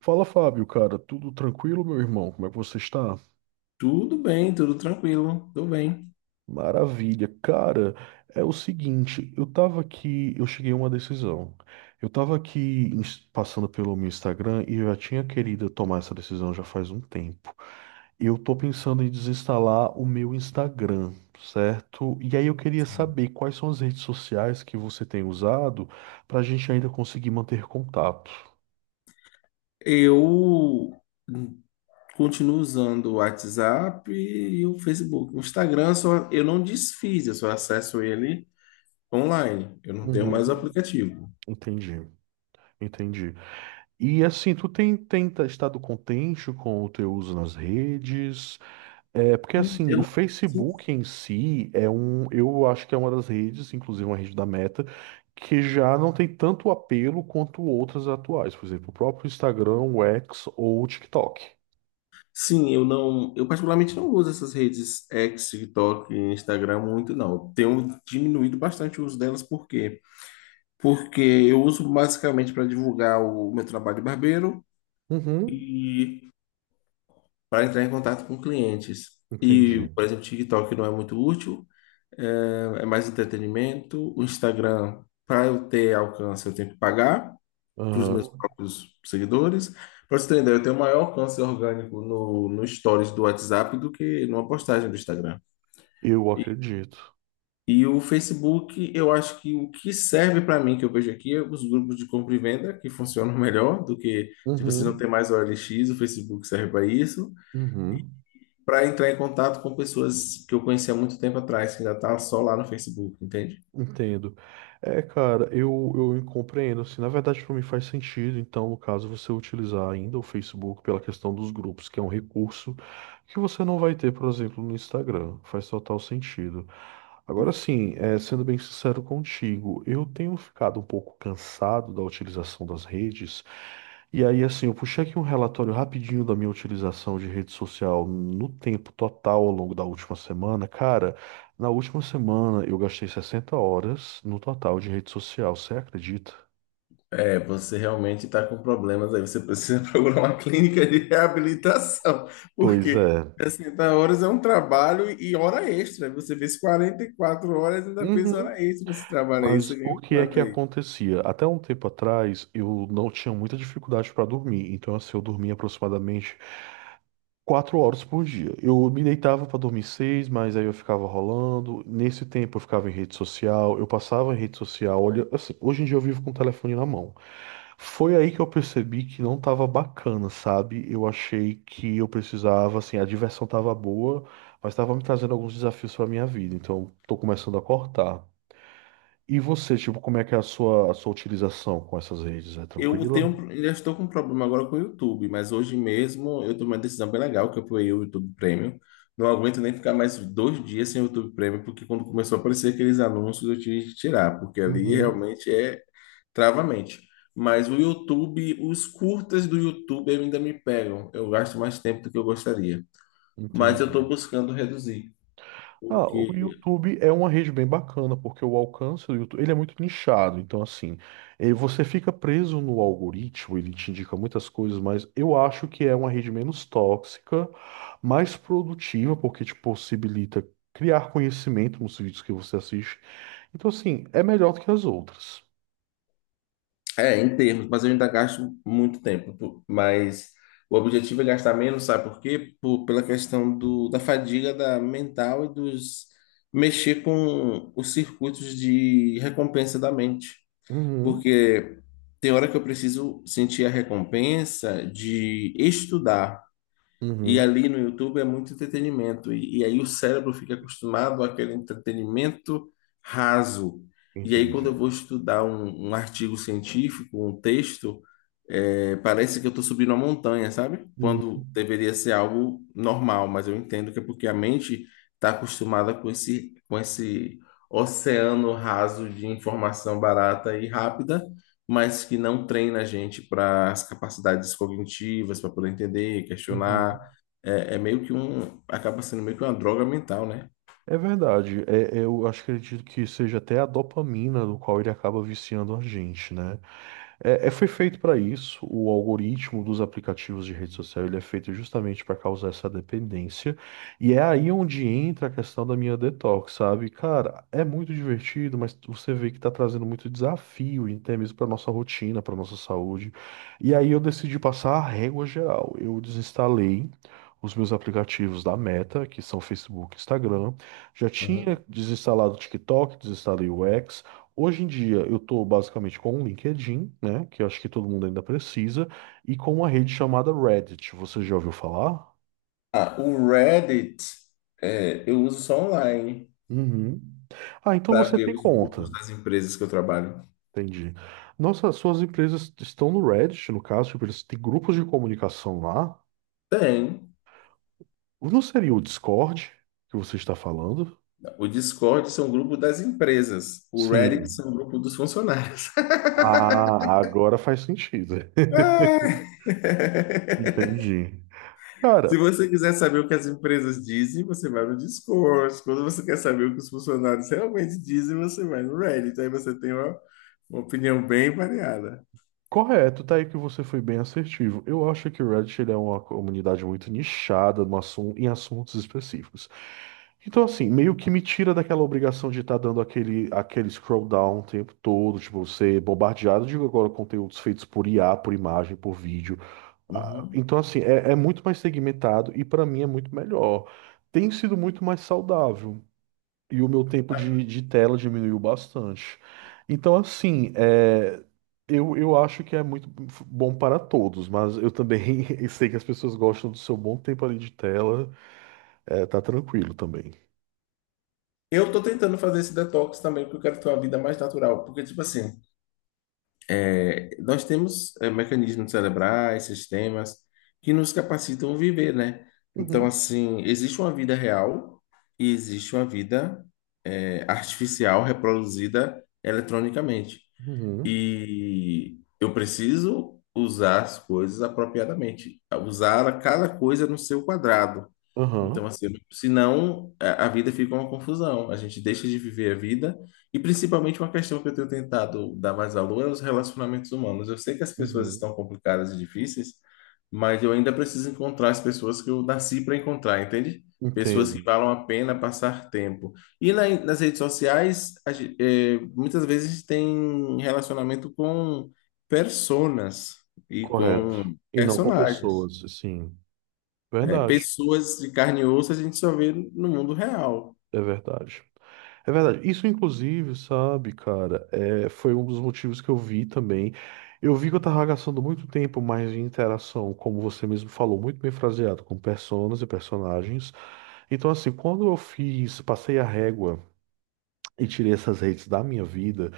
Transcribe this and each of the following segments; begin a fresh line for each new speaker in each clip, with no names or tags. Fala, Fábio, cara, tudo tranquilo, meu irmão? Como é que você está?
Tudo bem, tudo tranquilo, tudo bem.
Maravilha. Cara, é o seguinte, eu tava aqui, eu cheguei a uma decisão. Eu tava aqui passando pelo meu Instagram e eu já tinha querido tomar essa decisão já faz um tempo. Eu tô pensando em desinstalar o meu Instagram, certo? E aí eu queria
Sim.
saber quais são as redes sociais que você tem usado pra gente ainda conseguir manter contato.
Eu continuo usando o WhatsApp e o Facebook. O Instagram só, eu não desfiz, eu só acesso ele online. Eu não tenho mais o
Uhum.
aplicativo.
Entendi, entendi. E assim, tu tem, tem tá- estado contente com o teu uso nas redes? É, porque assim,
Eu
o
não- Sim,
Facebook em si eu acho que é uma das redes, inclusive uma rede da Meta, que já não tem tanto apelo quanto outras atuais, por exemplo, o próprio Instagram, o X ou o TikTok.
sim, eu particularmente não uso essas redes X, TikTok e Instagram muito, não. Eu tenho diminuído bastante o uso delas, por quê? Porque eu uso basicamente para divulgar o meu trabalho de barbeiro
Uhum,
e para entrar em contato com clientes. E,
entendi.
por exemplo, o TikTok não é muito útil, é mais entretenimento. O Instagram, para eu ter alcance, eu tenho que pagar para os meus
Aham,
próprios seguidores. Para você ter uma ideia, eu tenho maior alcance orgânico no Stories do WhatsApp do que numa postagem do Instagram.
eu acredito.
E o Facebook, eu acho que o que serve para mim, que eu vejo aqui, é os grupos de compra e venda, que funcionam melhor do que, se você não
Uhum,
tem mais OLX, o Facebook serve para isso.
uhum.
Para entrar em contato com pessoas que eu conhecia há muito tempo atrás, que ainda tá só lá no Facebook, entende?
Entendo. É, cara, eu compreendo, assim, na verdade para mim faz sentido, então, no caso, você utilizar ainda o Facebook pela questão dos grupos, que é um recurso que você não vai ter, por exemplo, no Instagram, faz total sentido. Agora sim, é, sendo bem sincero contigo, eu tenho ficado um pouco cansado da utilização das redes, e aí, assim, eu puxei aqui um relatório rapidinho da minha utilização de rede social no tempo total ao longo da última semana. Cara, na última semana eu gastei 60 horas no total de rede social, você acredita?
É, você realmente está com problemas aí, você precisa procurar uma clínica de reabilitação,
Pois
porque
é.
60 horas é um trabalho e hora extra. Você fez 44 horas e ainda fez
Uhum.
hora extra nesse trabalho aí, você
Mas o
ganhou
que é
quanto
que
aí?
acontecia? Até um tempo atrás eu não tinha muita dificuldade para dormir, então assim, eu dormia aproximadamente 4 horas por dia. Eu me deitava para dormir seis, mas aí eu ficava rolando. Nesse tempo eu ficava em rede social, eu passava em rede social. Olha, assim, hoje em dia eu vivo com o telefone na mão. Foi aí que eu percebi que não tava bacana, sabe? Eu achei que eu precisava, assim, a diversão tava boa, mas tava me trazendo alguns desafios para minha vida, então tô começando a cortar. E você, tipo, como é que é a sua utilização com essas redes? É
Eu tenho,
tranquila?
ainda estou com um problema agora com o YouTube, mas hoje mesmo eu tomei uma decisão bem legal, que eu apoiei o YouTube Premium. Não aguento nem ficar mais dois dias sem o YouTube Premium, porque quando começou a aparecer aqueles anúncios eu tive que tirar, porque ali
Uhum,
realmente é travamente. Mas o YouTube, os curtas do YouTube ainda me pegam. Eu gasto mais tempo do que eu gostaria. Mas eu estou
entendi.
buscando reduzir,
Ah, o
porque
YouTube é uma rede bem bacana, porque o alcance do YouTube, ele é muito nichado, então assim, você fica preso no algoritmo, ele te indica muitas coisas, mas eu acho que é uma rede menos tóxica, mais produtiva, porque te possibilita criar conhecimento nos vídeos que você assiste. Então assim, é melhor do que as outras.
é, em termos, mas eu ainda gasto muito tempo, pô. Mas o objetivo é gastar menos, sabe por quê? Pela questão do, da fadiga da mental e dos mexer com os circuitos de recompensa da mente.
Uhum,
Porque tem hora que eu preciso sentir a recompensa de estudar. E
uhum,
ali no YouTube é muito entretenimento. E aí o cérebro fica acostumado àquele entretenimento raso. E aí, quando eu
entendi.
vou estudar um artigo científico, um texto, é, parece que eu estou subindo uma montanha, sabe?
Uhum,
Quando deveria ser algo normal, mas eu entendo que é porque a mente está acostumada com esse oceano raso de informação barata e rápida, mas que não treina a gente para as capacidades cognitivas, para poder entender, questionar,
uhum.
é meio que um. Acaba sendo meio que uma droga mental, né?
É verdade. É, eu acho que acredito que seja até a dopamina no qual ele acaba viciando a gente, né? É, foi feito para isso. O algoritmo dos aplicativos de rede social ele é feito justamente para causar essa dependência. E é aí onde entra a questão da minha detox, sabe? Cara, é muito divertido, mas você vê que está trazendo muito desafio, e até mesmo para nossa rotina, para nossa saúde. E aí eu decidi passar a régua geral. Eu desinstalei os meus aplicativos da Meta, que são Facebook e Instagram. Já
Uhum.
tinha desinstalado o TikTok, desinstalei o X. Hoje em dia eu estou basicamente com o LinkedIn, né, que eu acho que todo mundo ainda precisa, e com uma rede chamada Reddit. Você já ouviu falar?
Ah, o Reddit, é, eu uso só online
Uhum. Ah, então
para
você
ver
tem
os grupos
conta.
das empresas que eu trabalho.
Entendi. Nossa, suas empresas estão no Reddit, no caso, tipo, eles têm grupos de comunicação lá.
Tem.
Não seria o Discord que você está falando?
O Discord são grupos das empresas. O Reddit
Sim.
são um grupo dos funcionários.
Ah, agora faz sentido.
Ai.
Entendi.
Se
Cara,
você quiser saber o que as empresas dizem, você vai no Discord. Quando você quer saber o que os funcionários realmente dizem, você vai no Reddit. Aí você tem uma opinião bem variada.
correto, tá aí que você foi bem assertivo. Eu acho que o Reddit ele é uma comunidade muito nichada no assun- em assuntos específicos. Então, assim, meio que me tira daquela obrigação de estar dando aquele scroll down o tempo todo, tipo, ser bombardeado de agora conteúdos feitos por IA, por imagem, por vídeo. Ah,
Uhum.
então, assim, é, é muito mais segmentado e para mim é muito melhor. Tem sido muito mais saudável. E o meu tempo de tela diminuiu bastante. Então, assim, é, eu acho que é muito bom para todos, mas eu também sei que as pessoas gostam do seu bom tempo ali de tela, é, tá tranquilo também.
Eu tô tentando fazer esse detox também, porque eu quero ter uma vida mais natural. Porque, tipo assim, é, nós temos é, mecanismos cerebrais, sistemas que nos capacitam a viver, né? Então,
Uhum,
assim, existe uma vida real e existe uma vida é, artificial reproduzida eletronicamente.
uhum,
E eu preciso usar as coisas apropriadamente, usar cada coisa no seu quadrado. Então,
aham,
assim, senão a vida fica uma confusão. A gente deixa de viver a vida, e principalmente uma questão que eu tenho tentado dar mais valor é os relacionamentos humanos. Eu sei que as pessoas
uhum,
estão complicadas e difíceis, mas eu ainda preciso encontrar as pessoas que eu nasci para encontrar, entende? Pessoas que
entendo,
valam a pena passar tempo. E nas redes sociais, muitas vezes a gente tem relacionamento com personas e
correto.
com
E não com
personagens.
pessoas, sim.
É,
Verdade,
pessoas de carne e osso a gente só vê no mundo real.
é verdade. É verdade. Isso, inclusive, sabe, cara, é, foi um dos motivos que eu vi também. Eu vi que eu tava gastando muito tempo mais em interação, como você mesmo falou, muito bem fraseado, com personas e personagens. Então, assim, quando eu fiz, passei a régua e tirei essas redes da minha vida,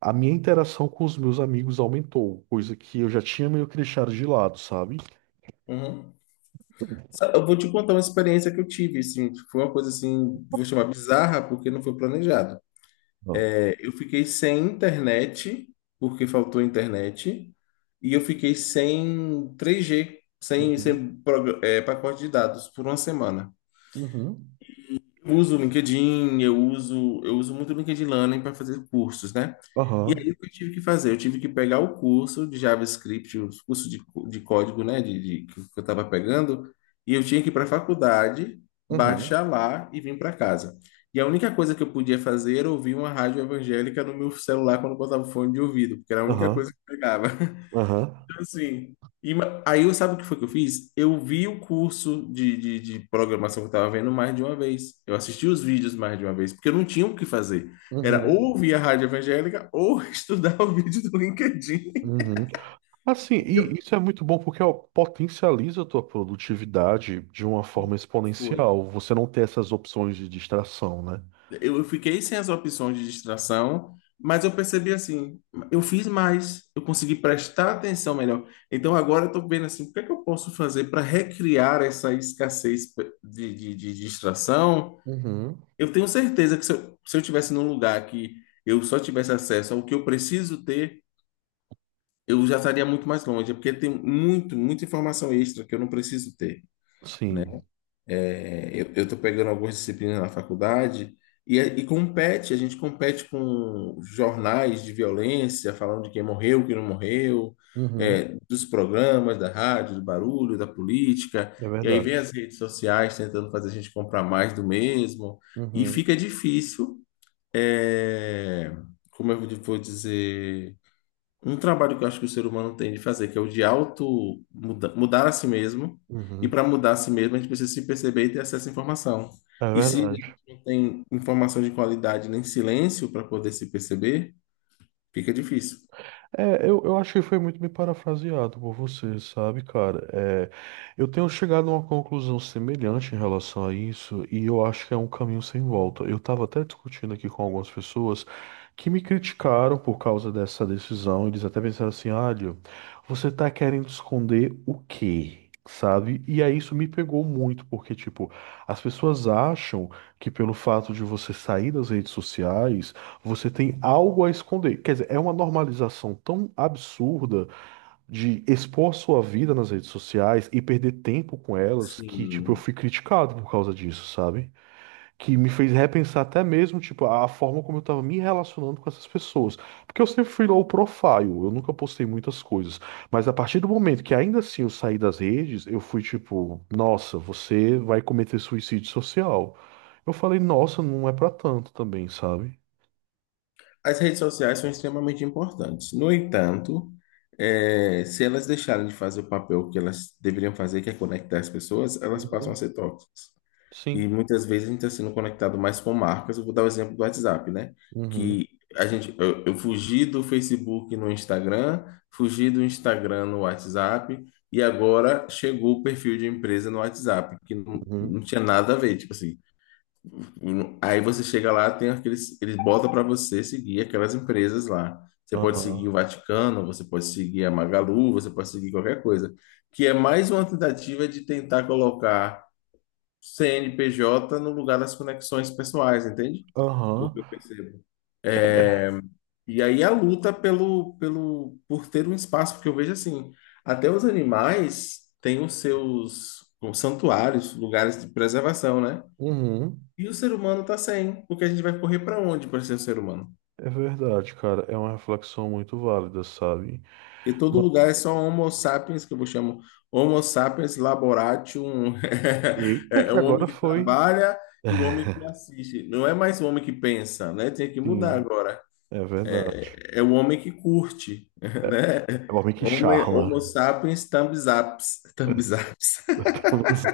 a minha interação com os meus amigos aumentou, coisa que eu já tinha meio que deixado de lado, sabe?
Uhum. Eu vou te contar uma experiência que eu tive, assim, foi uma coisa assim, vou chamar bizarra, porque não foi planejado.
Não.
É, eu fiquei sem internet, porque faltou internet, e eu fiquei sem 3G, sem,
Uhum.
sem pacote de dados por uma semana.
Uhum.
Eu uso o LinkedIn, eu uso muito o LinkedIn Learning para fazer cursos, né? E aí
Aham.
o que eu tive que fazer? Eu tive que pegar o curso de JavaScript, o curso de, de código, né, que eu estava pegando, e eu tinha que ir para a faculdade,
Uhum.
baixar lá e vir para casa. E a única coisa que eu podia fazer era ouvir uma rádio evangélica no meu celular quando eu botava o fone de ouvido, porque era a única coisa
Aham.
que eu pegava.
Aham.
Então, assim, aí, eu sabe o que foi que eu fiz? Eu vi o curso de programação que eu tava vendo mais de uma vez. Eu assisti os vídeos mais de uma vez, porque eu não tinha o que fazer. Era ou
Uhum.
ouvir a rádio evangélica ou estudar o vídeo do LinkedIn.
Uhum. Assim,
E
e
eu-
isso é muito bom porque ó, potencializa a tua produtividade de uma forma
Foi.
exponencial. Você não tem essas opções de distração, né?
Eu fiquei sem as opções de distração, mas eu percebi assim, eu fiz mais, eu consegui prestar atenção melhor. Então agora eu estou vendo assim, o que é que eu posso fazer para recriar essa escassez de distração?
Uhum,
Eu tenho certeza que se eu tivesse num lugar que eu só tivesse acesso ao que eu preciso ter, eu já estaria muito mais longe, porque tem muito, muita informação extra que eu não preciso ter, né?
sim,
É, eu estou pegando algumas disciplinas na faculdade, e compete, a gente compete com jornais de violência, falando de quem morreu, quem não morreu,
uhum,
é, dos programas, da rádio, do barulho, da política,
é
e aí vem
verdade.
as redes sociais tentando fazer a gente comprar mais do mesmo, e
Uhum.
fica difícil é, como eu vou dizer, um trabalho que eu acho que o ser humano tem de fazer, que é o de auto mudar a si mesmo. E
Uhum,
para mudar a si mesmo, a gente precisa se perceber e ter acesso à informação.
é
E se
verdade.
a gente não tem informação de qualidade nem silêncio para poder se perceber, fica difícil.
É, eu acho que foi muito bem parafraseado por você, sabe, cara? É, eu tenho chegado a uma conclusão semelhante em relação a isso, e eu acho que é um caminho sem volta. Eu estava até discutindo aqui com algumas pessoas que me criticaram por causa dessa decisão. Eles até pensaram assim: olha, você tá querendo esconder o quê? Sabe? E aí isso me pegou muito, porque, tipo, as pessoas acham que pelo fato de você sair das redes sociais. Você tem algo a esconder. Quer dizer, é uma normalização tão absurda de expor sua vida nas redes sociais e perder tempo com elas que, tipo, eu
Sim.
fui criticado por causa disso, sabe? Que me fez repensar até mesmo, tipo, a forma como eu tava me relacionando com essas pessoas. Porque eu sempre fui low profile, eu nunca postei muitas coisas. Mas a partir do momento que ainda assim eu saí das redes, eu fui tipo, nossa, você vai cometer suicídio social. Eu falei, nossa, não é pra tanto também, sabe?
As redes sociais são extremamente importantes. No entanto, é, se elas deixarem de fazer o papel que elas deveriam fazer, que é conectar as pessoas, elas passam a ser tóxicas. E
Sim.
muitas vezes a gente está sendo conectado mais com marcas. Eu vou dar o exemplo do WhatsApp, né?
Uhum,
Que a gente, eu fugi do Facebook no Instagram, fugi do Instagram no WhatsApp, e agora chegou o perfil de empresa no WhatsApp, que não, não
uhum,
tinha nada a ver. Tipo assim, aí você chega lá, tem aqueles, eles botam para você seguir aquelas empresas lá. Você pode seguir
aham,
o Vaticano, você pode seguir a Magalu, você pode seguir qualquer coisa. Que é mais uma tentativa de tentar colocar CNPJ no lugar das conexões pessoais, entende?
aham,
O que eu percebo. É, e aí a luta por ter um espaço, porque eu vejo assim, até os animais têm os seus os santuários, lugares de preservação, né?
uhum.
E o ser humano tá sem, porque a gente vai correr para onde para ser ser humano?
É verdade, cara. É uma reflexão muito válida, sabe?
Porque todo
Ma-
lugar é só Homo sapiens, que eu chamo Homo sapiens laboratium,
Eita,
é
que
o homem
agora
que
foi.
trabalha e o homem que assiste, não é mais o homem que pensa, né? Tem que mudar
Sim,
agora.
é verdade.
É o homem que curte, né?
É o homem que
Homo
charla.
sapiens thumbs ups. Thumbs ups.
Talvez.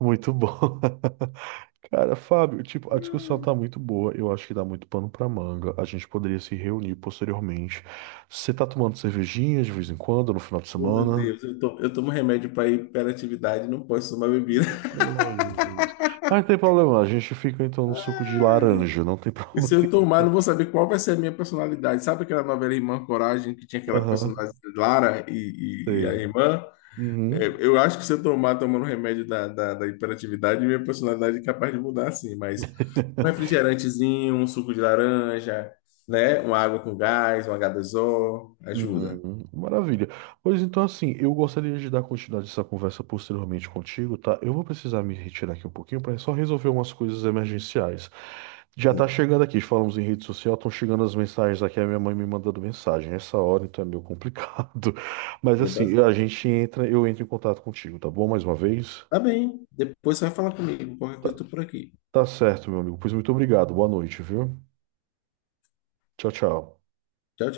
Muito bom. Cara, Fábio, tipo, a discussão tá muito boa. Eu acho que dá muito pano pra manga. A gente poderia se reunir posteriormente. Você tá tomando cervejinha de vez em quando, no final de
Oh, meu
semana?
Deus, eu tomo remédio para hiperatividade, não posso tomar bebida.
Oh, Jesus. Mas não tem problema, a gente fica então no suco de laranja, não tem
E se
problema.
eu tomar, não vou saber qual vai ser a minha personalidade. Sabe aquela novela Irmã Coragem, que tinha aquela personagem
Aham,
de Lara e a
sei.
irmã? É,
Uhum.
eu acho que se eu tomar tomando remédio da hiperatividade, minha personalidade é capaz de mudar, sim, mas um refrigerantezinho, um suco de laranja, né? Uma água com gás, um H2O, ajuda.
Uhum, maravilha. Pois então, assim, eu gostaria de dar continuidade a essa conversa posteriormente contigo, tá? Eu vou precisar me retirar aqui um pouquinho para só resolver umas coisas emergenciais. Já tá
Sim,
chegando aqui, falamos em rede social, estão chegando as mensagens aqui, a minha mãe me mandando mensagem. Essa hora, então, é meio complicado. Mas
dia das
assim, a
mãos.
gente entra, eu entro em contato contigo, tá bom? Mais uma vez.
Tá bem, depois você vai falar comigo, qualquer coisa eu tô por aqui.
Tá certo, meu amigo. Pois muito obrigado. Boa noite, viu? Tchau, tchau.
Tchau, tchau.